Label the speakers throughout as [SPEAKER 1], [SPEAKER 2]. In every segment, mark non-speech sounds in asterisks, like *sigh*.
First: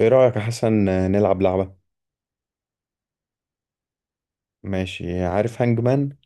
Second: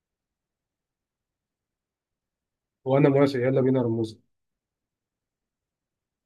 [SPEAKER 1] ايه رأيك يا حسن؟ نلعب لعبة.
[SPEAKER 2] وانا موافق، يلا بينا رموز.
[SPEAKER 1] ماشي. عارف هانج مان؟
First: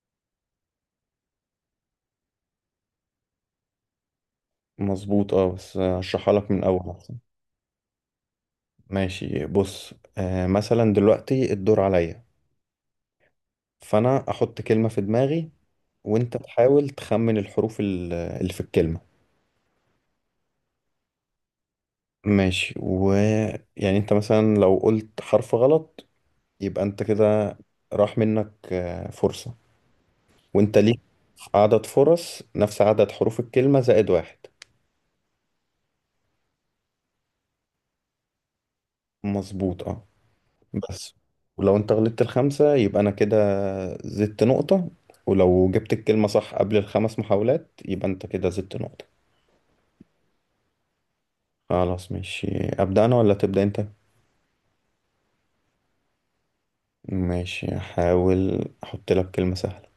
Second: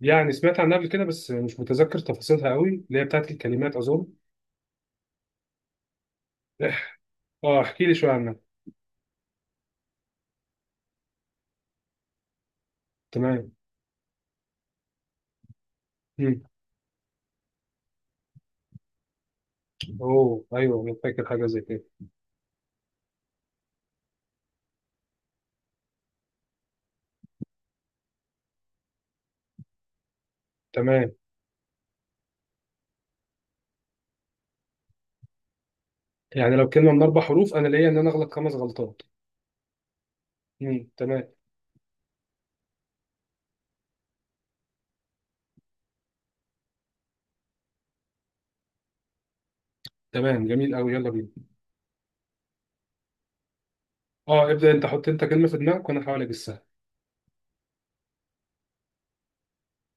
[SPEAKER 2] يعني سمعت عنها قبل كده بس مش متذكر تفاصيلها قوي، اللي هي بتاعت الكلمات اظن.
[SPEAKER 1] مظبوط، اه. بس هشرحها لك من اول
[SPEAKER 2] *laughs*
[SPEAKER 1] احسن.
[SPEAKER 2] اه احكي لي شويه عنها.
[SPEAKER 1] ماشي. بص، مثلا دلوقتي الدور عليا.
[SPEAKER 2] تمام.
[SPEAKER 1] فانا احط كلمة في دماغي، وانت
[SPEAKER 2] مم.
[SPEAKER 1] تحاول تخمن الحروف اللي في الكلمة.
[SPEAKER 2] اوه ايوه انا فاكر حاجه زي كده.
[SPEAKER 1] ماشي. ويعني انت مثلا لو قلت حرف غلط، يبقى انت كده راح منك فرصة. وانت ليك
[SPEAKER 2] تمام.
[SPEAKER 1] عدد فرص نفس عدد حروف الكلمة زائد واحد.
[SPEAKER 2] يعني لو كلمه من اربع حروف انا ليا ان انا اغلط خمس غلطات.
[SPEAKER 1] مظبوط، اه. بس
[SPEAKER 2] تمام.
[SPEAKER 1] ولو انت غلطت الخمسة يبقى انا كده زدت نقطة. ولو جبت الكلمة صح قبل الخمس محاولات يبقى انت كده زدت نقطة.
[SPEAKER 2] تمام جميل قوي، يلا بينا.
[SPEAKER 1] خلاص، ماشي. ابدأ انا ولا تبدأ انت؟
[SPEAKER 2] اه ابدا انت، حط انت كلمه في دماغك وانا هحاول اجسها.
[SPEAKER 1] ماشي، احاول احط لك كلمة سهلة.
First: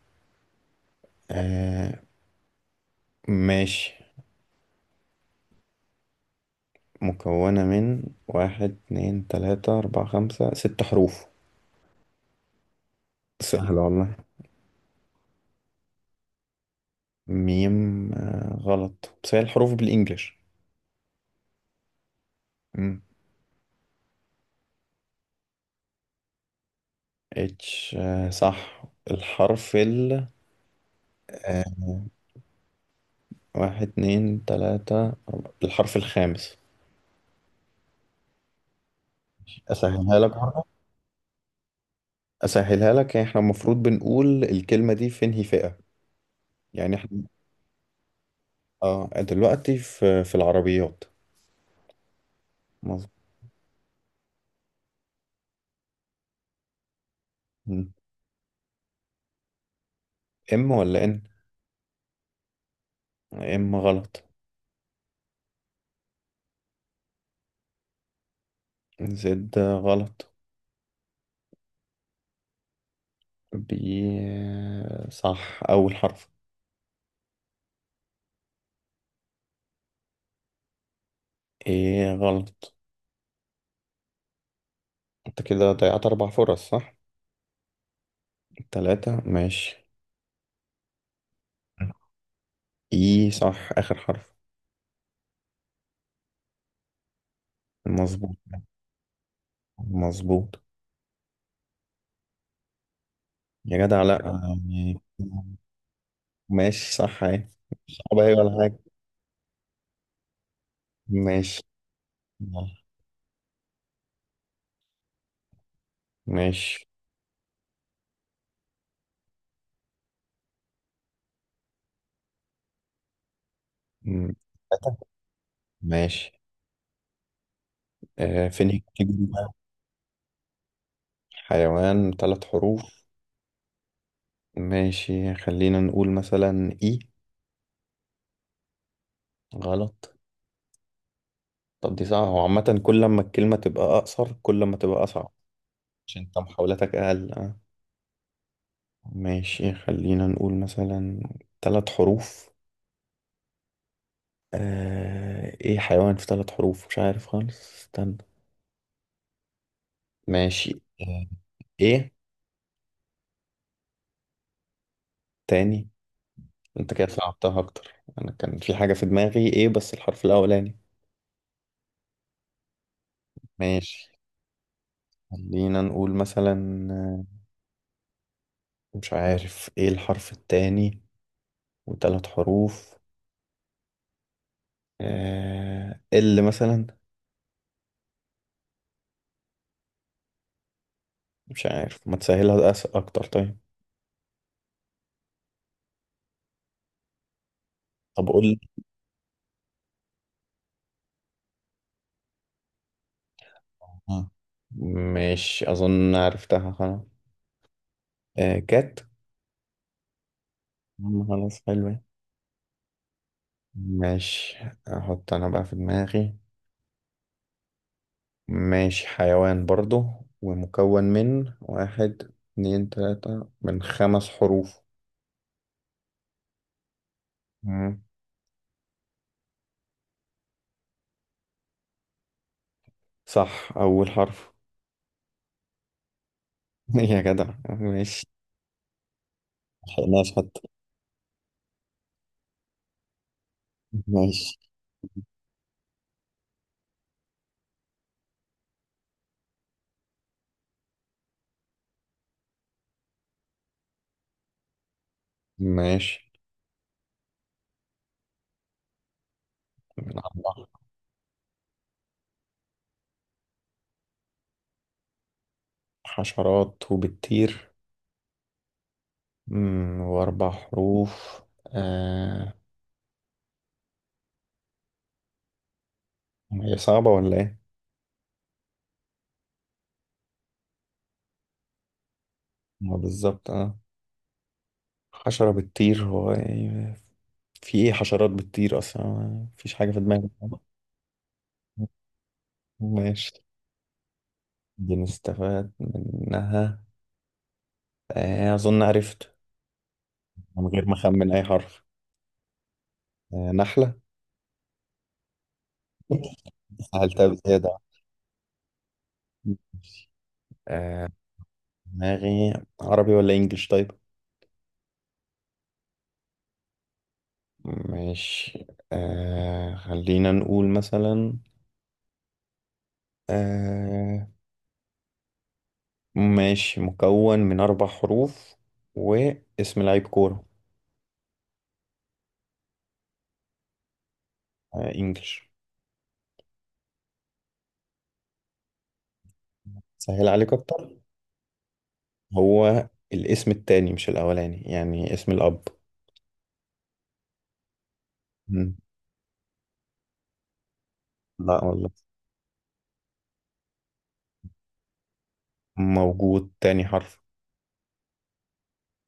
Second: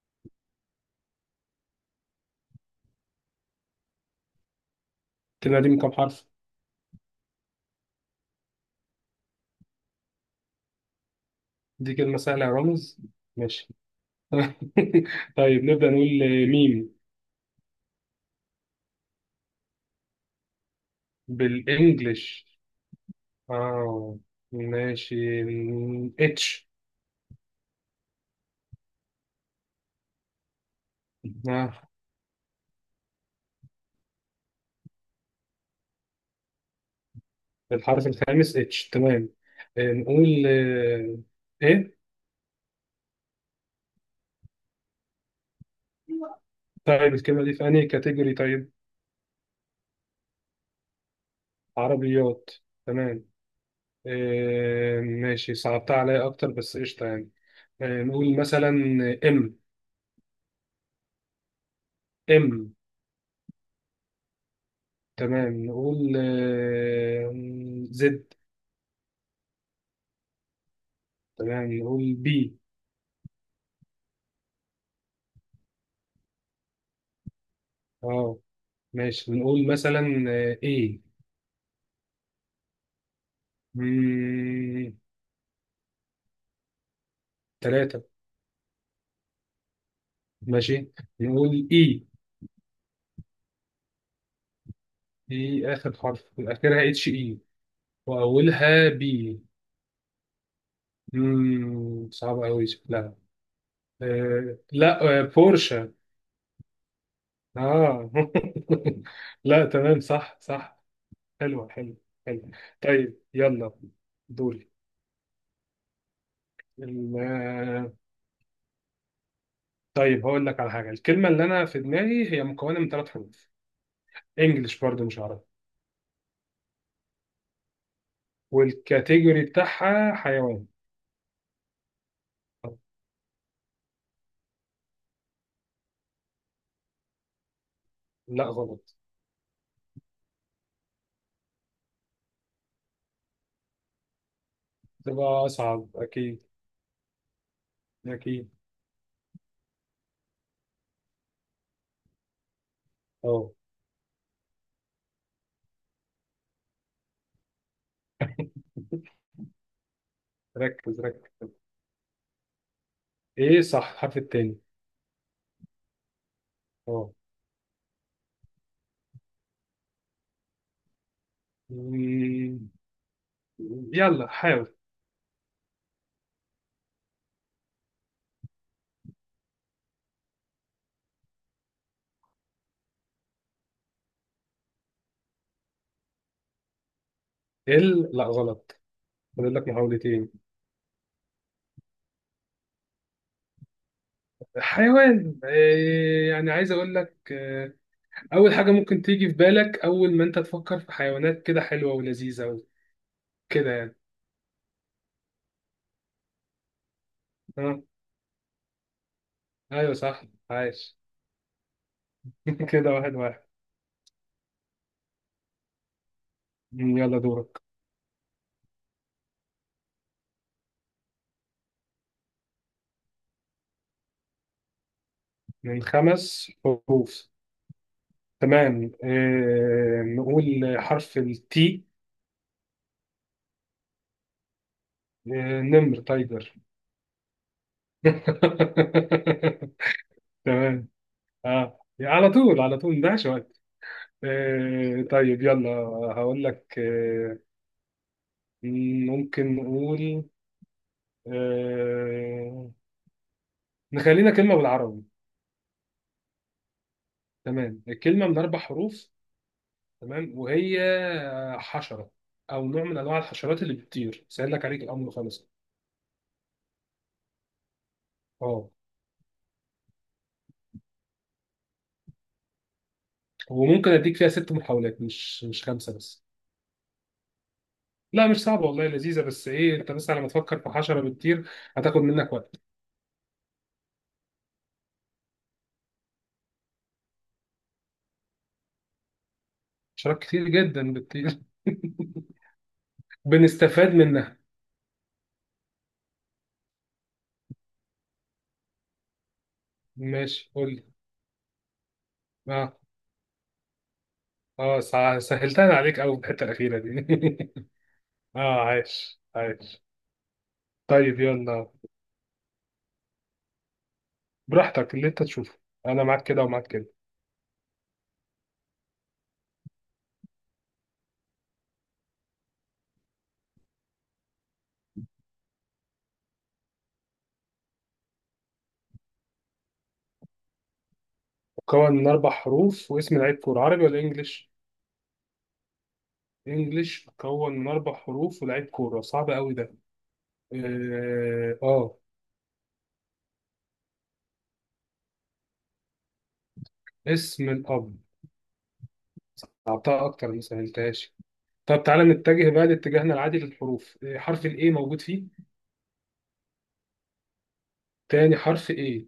[SPEAKER 1] آه ماشي.
[SPEAKER 2] الكلمه دي من كام حرف؟
[SPEAKER 1] مكونة من واحد، اتنين، تلاتة، اربعة، خمسة، ست حروف.
[SPEAKER 2] دي كلمه سهله يا رامز. ماشي.
[SPEAKER 1] سهلة والله.
[SPEAKER 2] *laughs* طيب نبدا نقول ميم.
[SPEAKER 1] ميم؟ غلط. بس هي الحروف بالانجلش.
[SPEAKER 2] بالانجلش؟
[SPEAKER 1] مم.
[SPEAKER 2] اه ماشي، اتش.
[SPEAKER 1] اتش؟ صح. الحرف ال آه،
[SPEAKER 2] آه.
[SPEAKER 1] واحد، اتنين، تلاتة، أربعة. الحرف الخامس.
[SPEAKER 2] الحرف الخامس اتش، تمام. آه،
[SPEAKER 1] أسهلها لك
[SPEAKER 2] نقول
[SPEAKER 1] برضه.
[SPEAKER 2] آه، ايه؟
[SPEAKER 1] أسهلها لك، يعني إحنا المفروض بنقول الكلمة دي في انهي فئة. يعني إحنا...
[SPEAKER 2] طيب الكلمة دي في أنهي كاتيجوري طيب؟
[SPEAKER 1] دلوقتي في العربيات.
[SPEAKER 2] عربيات.
[SPEAKER 1] مظبوط.
[SPEAKER 2] تمام. ماشي، صعبتها عليا أكتر بس قشطة يعني.
[SPEAKER 1] مم.
[SPEAKER 2] نقول مثلا إم.
[SPEAKER 1] إم ولا إن؟
[SPEAKER 2] إم؟
[SPEAKER 1] إم غلط.
[SPEAKER 2] تمام نقول زد.
[SPEAKER 1] زد غلط.
[SPEAKER 2] تمام نقول بي.
[SPEAKER 1] بي، صح أول حرف.
[SPEAKER 2] أه ماشي، نقول مثلا إيه.
[SPEAKER 1] إيه غلط. أنت كده ضيعت أربع فرص صح؟
[SPEAKER 2] تلاتة.
[SPEAKER 1] تلاتة، ماشي.
[SPEAKER 2] ماشي نقول اي.
[SPEAKER 1] إيه، صح آخر حرف.
[SPEAKER 2] اي اخر حرف، اخرها اتش اي.
[SPEAKER 1] مظبوط.
[SPEAKER 2] واولها بي.
[SPEAKER 1] مظبوط.
[SPEAKER 2] صعب قوي شكلها.
[SPEAKER 1] يا جدع لأ. يعني...
[SPEAKER 2] لا بورشا.
[SPEAKER 1] ماشي، صح اهي.
[SPEAKER 2] اه.
[SPEAKER 1] صعبة اهي ولا حاجة؟
[SPEAKER 2] *laughs* لا تمام، صح صح.
[SPEAKER 1] ماشي.
[SPEAKER 2] حلوه حلوه. حلوه. طيب يلا، دوري.
[SPEAKER 1] ماشي.
[SPEAKER 2] الم- آه، طيب هقول لك على حاجه، الكلمه اللي انا في دماغي هي مكونه من ثلاث حروف.
[SPEAKER 1] مم.
[SPEAKER 2] انجلش برضو مش عربي.
[SPEAKER 1] ماشي. فين الكاتيجوري
[SPEAKER 2] والكاتيجوري
[SPEAKER 1] بقى؟
[SPEAKER 2] بتاعها حيوان.
[SPEAKER 1] حيوان، ثلاث حروف. ماشي، خلينا نقول مثلا اي.
[SPEAKER 2] لا غلط.
[SPEAKER 1] غلط. طب دي صعبة. هو عامة كل ما الكلمة تبقى أقصر، كل ما تبقى أصعب.
[SPEAKER 2] تبقى اصعب
[SPEAKER 1] عشان انت
[SPEAKER 2] اكيد.
[SPEAKER 1] محاولاتك أقل.
[SPEAKER 2] اكيد.
[SPEAKER 1] ماشي، خلينا نقول مثلا... ثلاث حروف.
[SPEAKER 2] اه
[SPEAKER 1] ايه حيوان في ثلاث حروف؟ مش عارف خالص، استنى. ماشي.
[SPEAKER 2] ركز
[SPEAKER 1] آه،
[SPEAKER 2] ركز.
[SPEAKER 1] ايه.
[SPEAKER 2] ايه صح الحرف التاني؟
[SPEAKER 1] تاني. انت كده
[SPEAKER 2] اه.
[SPEAKER 1] صعبتها اكتر. انا كان في حاجة في دماغي ايه، بس الحرف الاولاني...
[SPEAKER 2] مم،
[SPEAKER 1] ماشي،
[SPEAKER 2] يلا حاول.
[SPEAKER 1] خلينا نقول مثلا... مش عارف ايه الحرف التاني. وثلاث حروف. اللي مثلا...
[SPEAKER 2] ال لا غلط. فاضل لك محاولتين.
[SPEAKER 1] مش عارف. ما تسهلها اكتر طيب.
[SPEAKER 2] حيوان إيه يعني؟ عايز اقول لك،
[SPEAKER 1] طب قول
[SPEAKER 2] اول
[SPEAKER 1] لي.
[SPEAKER 2] حاجه ممكن تيجي في بالك اول ما انت تفكر في حيوانات كده حلوه ولذيذه و- كده يعني.
[SPEAKER 1] آه، ماشي، اظن عرفتها خلاص.
[SPEAKER 2] اه
[SPEAKER 1] كات.
[SPEAKER 2] ايوه صح. عايش.
[SPEAKER 1] مم، خلاص حلوة.
[SPEAKER 2] *laughs* كده واحد واحد.
[SPEAKER 1] ماشي، احط انا بقى في دماغي.
[SPEAKER 2] يلا دورك.
[SPEAKER 1] ماشي، حيوان برضه. ومكون من واحد، اتنين، تلاتة، من خمس حروف.
[SPEAKER 2] من خمس حروف.
[SPEAKER 1] مم.
[SPEAKER 2] تمام، إيه نقول حرف التي.
[SPEAKER 1] صح، أول حرف.
[SPEAKER 2] إيه، نمر، تايجر.
[SPEAKER 1] *laughs* يا جدع، ماشي.
[SPEAKER 2] *laughs*
[SPEAKER 1] ملحقناش حتى.
[SPEAKER 2] تمام. اه على طول على طول، مضيعش وقت.
[SPEAKER 1] ماشي.
[SPEAKER 2] طيب يلا، هقول لك ممكن نقول، آه نخلينا كلمة بالعربي.
[SPEAKER 1] ماشي،
[SPEAKER 2] تمام، الكلمة من أربع حروف.
[SPEAKER 1] من
[SPEAKER 2] تمام
[SPEAKER 1] أربع.
[SPEAKER 2] وهي حشرة، أو نوع من أنواع الحشرات اللي بتطير. سهل لك عليك الأمر خالص.
[SPEAKER 1] حشرات وبتطير؟
[SPEAKER 2] اه
[SPEAKER 1] مم، وأربع حروف.
[SPEAKER 2] وممكن أديك فيها ست محاولات مش خمسة بس.
[SPEAKER 1] هي صعبة ولا إيه؟
[SPEAKER 2] لا مش صعبة والله، لذيذة بس إيه، أنت بس على ما تفكر في حشرة بتطير هتاخد منك وقت.
[SPEAKER 1] ما بالظبط حشرة بتطير هو إيه؟ في إيه حشرات بتطير أصلا؟ مفيش حاجة في
[SPEAKER 2] حشرات
[SPEAKER 1] دماغي.
[SPEAKER 2] كتير جدا بتطير. *laughs*
[SPEAKER 1] ماشي.
[SPEAKER 2] بنستفاد منها.
[SPEAKER 1] دي نستفاد منها. أظن عرفت.
[SPEAKER 2] ماشي
[SPEAKER 1] من
[SPEAKER 2] قول لي.
[SPEAKER 1] غير ما أخمن أي حرف.
[SPEAKER 2] اه.
[SPEAKER 1] نحلة.
[SPEAKER 2] اه سهلتها عليك قوي الحته الاخيره
[SPEAKER 1] سهلتها
[SPEAKER 2] دي.
[SPEAKER 1] بزيادة.
[SPEAKER 2] *laughs* اه عايش عايش.
[SPEAKER 1] آه،
[SPEAKER 2] طيب يلا.
[SPEAKER 1] دماغي عربي ولا إنجليش طيب؟
[SPEAKER 2] براحتك اللي انت تشوفه، انا معاك كده ومعاك كده.
[SPEAKER 1] ماشي. خلينا نقول مثلا آه، ماشي. مكون من أربع حروف واسم لعيب كورة.
[SPEAKER 2] مكون من اربع حروف واسم لعيب كوره عربي ولا انجليش؟
[SPEAKER 1] إنجليش.
[SPEAKER 2] انجليش مكون من اربع حروف ولاعيب كوره؟ صعب قوي ده.
[SPEAKER 1] سهل عليك أكتر.
[SPEAKER 2] اه
[SPEAKER 1] هو الاسم التاني مش الأولاني، يعني اسم الأب.
[SPEAKER 2] اسم الاب؟
[SPEAKER 1] مم.
[SPEAKER 2] اعطاها اكتر ما سهلتهاش.
[SPEAKER 1] لا
[SPEAKER 2] طب
[SPEAKER 1] والله.
[SPEAKER 2] تعالى نتجه بقى لاتجاهنا العادي للحروف، حرف الايه موجود فيه؟
[SPEAKER 1] موجود، تاني حرف.
[SPEAKER 2] تاني حرف A؟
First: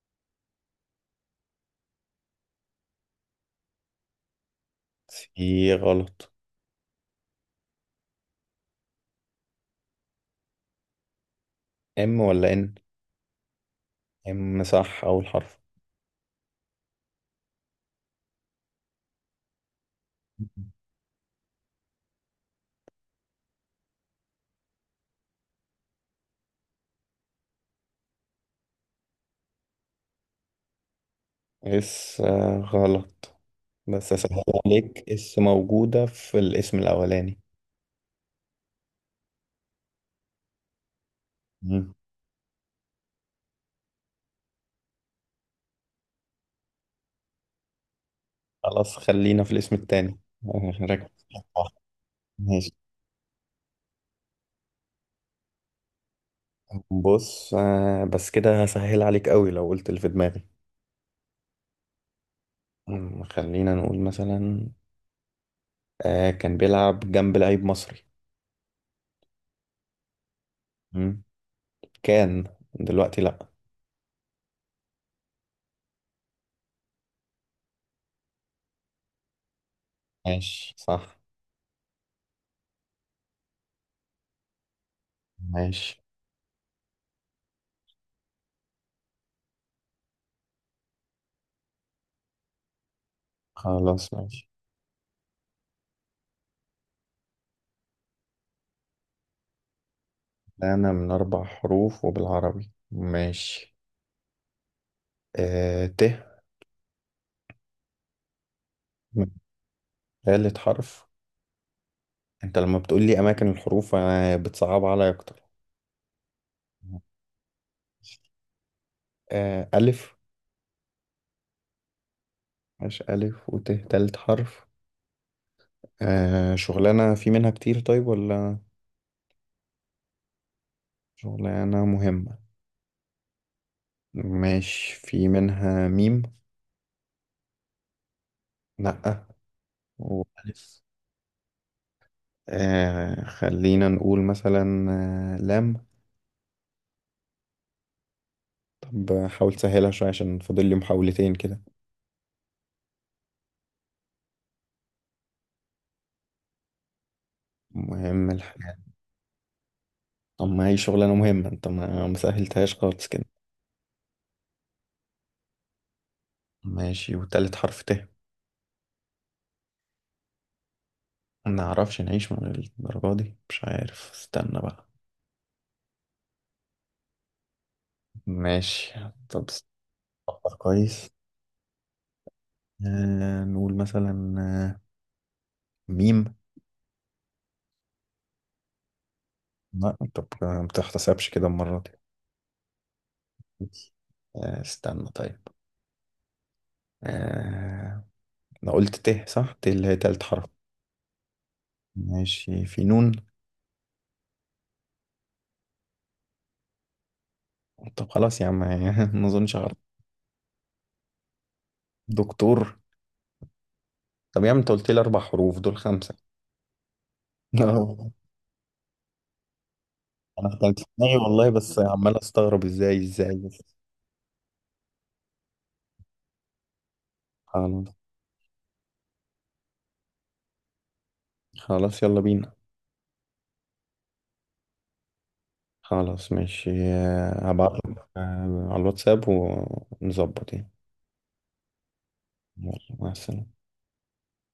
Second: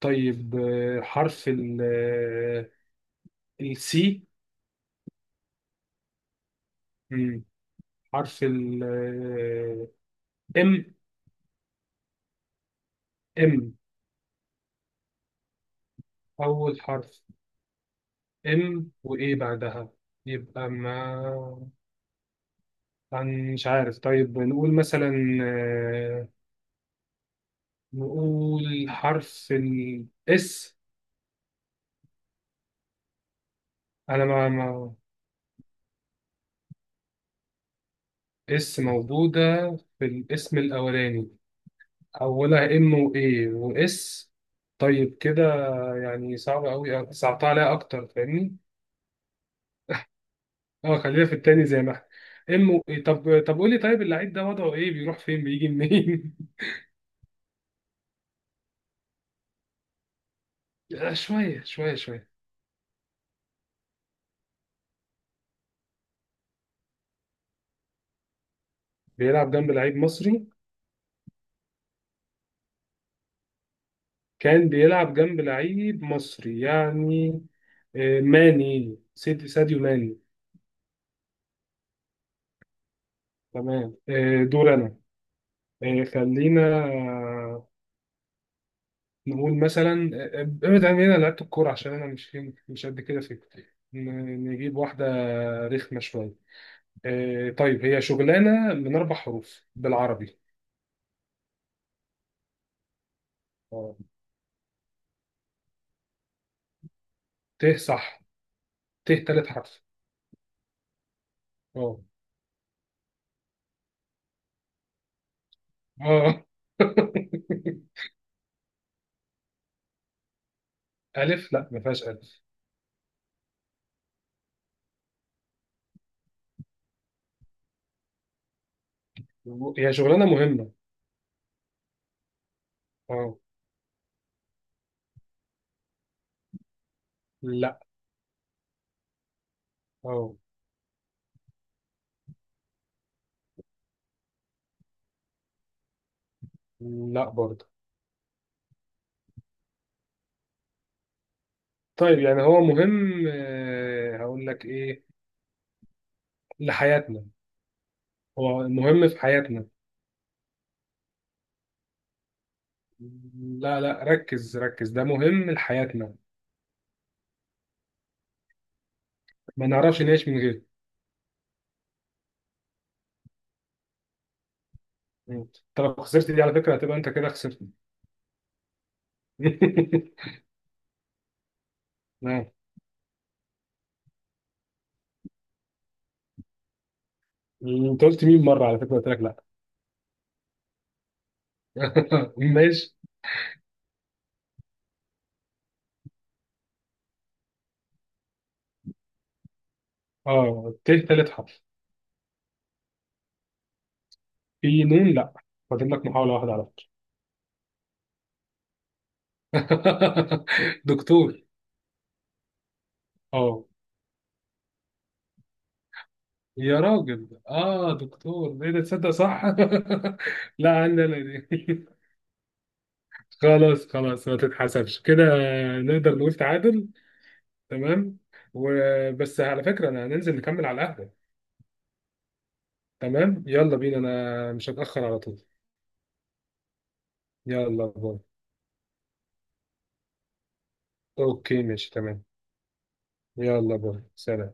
[SPEAKER 2] طيب حرف ال، السي.
[SPEAKER 1] سي غلط.
[SPEAKER 2] حرف ال، ام.
[SPEAKER 1] ام ولا ان؟
[SPEAKER 2] ام؟
[SPEAKER 1] ام، صح اول حرف.
[SPEAKER 2] أول حرف ام، وإيه بعدها؟ يبقى ما عن مش عارف، طيب نقول مثلا، آه، نقول حرف الاس.
[SPEAKER 1] اس غلط. بس
[SPEAKER 2] أنا
[SPEAKER 1] اسهل
[SPEAKER 2] ما ما
[SPEAKER 1] عليك، اس موجودة في الاسم الاولاني.
[SPEAKER 2] اس موجودة في الاسم الأولاني.
[SPEAKER 1] مم.
[SPEAKER 2] أولها ام وإيه واس، طيب كده يعني صعب أوي، صعبتها عليها أكتر، فاهمني؟
[SPEAKER 1] خلاص، خلينا في الاسم التاني. *laughs*
[SPEAKER 2] اه خلينا
[SPEAKER 1] ركز.
[SPEAKER 2] في التاني زي ما احنا.
[SPEAKER 1] ماشي.
[SPEAKER 2] امه طب طب قول لي، طيب اللعيب ده وضعه ايه، بيروح فين بيجي منين؟
[SPEAKER 1] بص، بس كده هسهل عليك قوي لو قلت اللي في دماغي.
[SPEAKER 2] *laughs* شويه شويه شويه.
[SPEAKER 1] مم، خلينا نقول مثلا... كان بيلعب جنب لعيب مصري.
[SPEAKER 2] بيلعب جنب لعيب مصري؟
[SPEAKER 1] مم. كان... دلوقتي لا.
[SPEAKER 2] كان بيلعب جنب لعيب مصري يعني، ساديو ماني.
[SPEAKER 1] ماشي صح.
[SPEAKER 2] تمام دور انا.
[SPEAKER 1] ماشي.
[SPEAKER 2] آه، خلينا آه، نقول مثلا، ابعد عن هنا لعيبه الكوره، عشان انا مش قد كده في الكورة.
[SPEAKER 1] خلاص، ماشي.
[SPEAKER 2] نجيب واحده رخمه شويه. طيب هي شغلانه من اربع حروف بالعربي.
[SPEAKER 1] أنا من أربع حروف وبالعربي، ماشي.
[SPEAKER 2] آه.
[SPEAKER 1] ت.
[SPEAKER 2] ت؟ صح، ت
[SPEAKER 1] من...
[SPEAKER 2] تالت حرف.
[SPEAKER 1] ثالث حرف.
[SPEAKER 2] اه.
[SPEAKER 1] أنت لما بتقول لي أماكن الحروف أنا بتصعب عليا أكتر.
[SPEAKER 2] اه. *laughs*
[SPEAKER 1] ألف.
[SPEAKER 2] ألف؟ لا ما فيهاش ألف.
[SPEAKER 1] ماشي. ألف وت ثالث حرف. شغلانة في منها كتير طيب ولا؟
[SPEAKER 2] هي شغلانة مهمة.
[SPEAKER 1] شغلانة مهمة؟
[SPEAKER 2] اه.
[SPEAKER 1] ماشي، في منها ميم؟
[SPEAKER 2] لا.
[SPEAKER 1] لأ.
[SPEAKER 2] اه.
[SPEAKER 1] وألف. خلينا نقول مثلا... لام.
[SPEAKER 2] لا برضه.
[SPEAKER 1] طب حاول تسهلها شوية عشان فاضل لي محاولتين كده.
[SPEAKER 2] طيب يعني هو مهم، هقول لك إيه، لحياتنا.
[SPEAKER 1] مهم
[SPEAKER 2] هو
[SPEAKER 1] الحاجة؟
[SPEAKER 2] مهم في حياتنا.
[SPEAKER 1] طب ما هي شغلانة مهمة، انت ما مسهلتهاش خالص كده.
[SPEAKER 2] لا لا ركز ركز، ده مهم لحياتنا.
[SPEAKER 1] ماشي، وتالت حرف ت.
[SPEAKER 2] ما نعرفش نعيش من غيره.
[SPEAKER 1] ما نعرفش نعيش من الدرجة دي؟ مش عارف، استنى بقى.
[SPEAKER 2] انت لو خسرت دي على فكرة هتبقى انت كده خسرت.
[SPEAKER 1] ماشي. طب
[SPEAKER 2] *laughs*
[SPEAKER 1] استنى. كويس.
[SPEAKER 2] نعم؟
[SPEAKER 1] نقول مثلا ميم.
[SPEAKER 2] انت قلت مين مرة على فكرة، قلت لك لا.
[SPEAKER 1] لا انت ما بتحتسبش كده المرة دي.
[SPEAKER 2] *laughs* ماشي.
[SPEAKER 1] استنى طيب. آه انا قلت ت صح. ت اللي هي تالت حرف.
[SPEAKER 2] اه ت تالت حرف.
[SPEAKER 1] ماشي، في نون؟
[SPEAKER 2] في نون؟ لا، فاضل لك محاولة واحدة على فكرة.
[SPEAKER 1] طب خلاص يا عم. *laughs* ما اظنش عارف.
[SPEAKER 2] *laughs* دكتور.
[SPEAKER 1] دكتور؟
[SPEAKER 2] اه
[SPEAKER 1] طب يا عم انت قلت لي اربع حروف، دول خمسة.
[SPEAKER 2] يا راجل، اه
[SPEAKER 1] *laughs*
[SPEAKER 2] دكتور ايه ده؟ تصدق صح؟
[SPEAKER 1] انا
[SPEAKER 2] *laughs* لا
[SPEAKER 1] كنت في
[SPEAKER 2] عندي انا
[SPEAKER 1] دماغي
[SPEAKER 2] لا
[SPEAKER 1] والله، بس
[SPEAKER 2] دي. *laughs*
[SPEAKER 1] عمال استغرب ازاي ازاي بس.
[SPEAKER 2] خلاص خلاص ما تتحسبش كده. نقدر نقول تعادل.
[SPEAKER 1] خلاص
[SPEAKER 2] تمام. وبس على فكرة انا هننزل نكمل على القهوة.
[SPEAKER 1] خلاص، يلا بينا.
[SPEAKER 2] تمام يلا بينا، انا مش هتأخر على طول.
[SPEAKER 1] خلاص ماشي.
[SPEAKER 2] يلا
[SPEAKER 1] هبعتلك
[SPEAKER 2] باي.
[SPEAKER 1] على الواتساب ونظبط يعني.
[SPEAKER 2] اوكي ماشي تمام.
[SPEAKER 1] يلا مع السلامة.
[SPEAKER 2] يلا باي، سلام.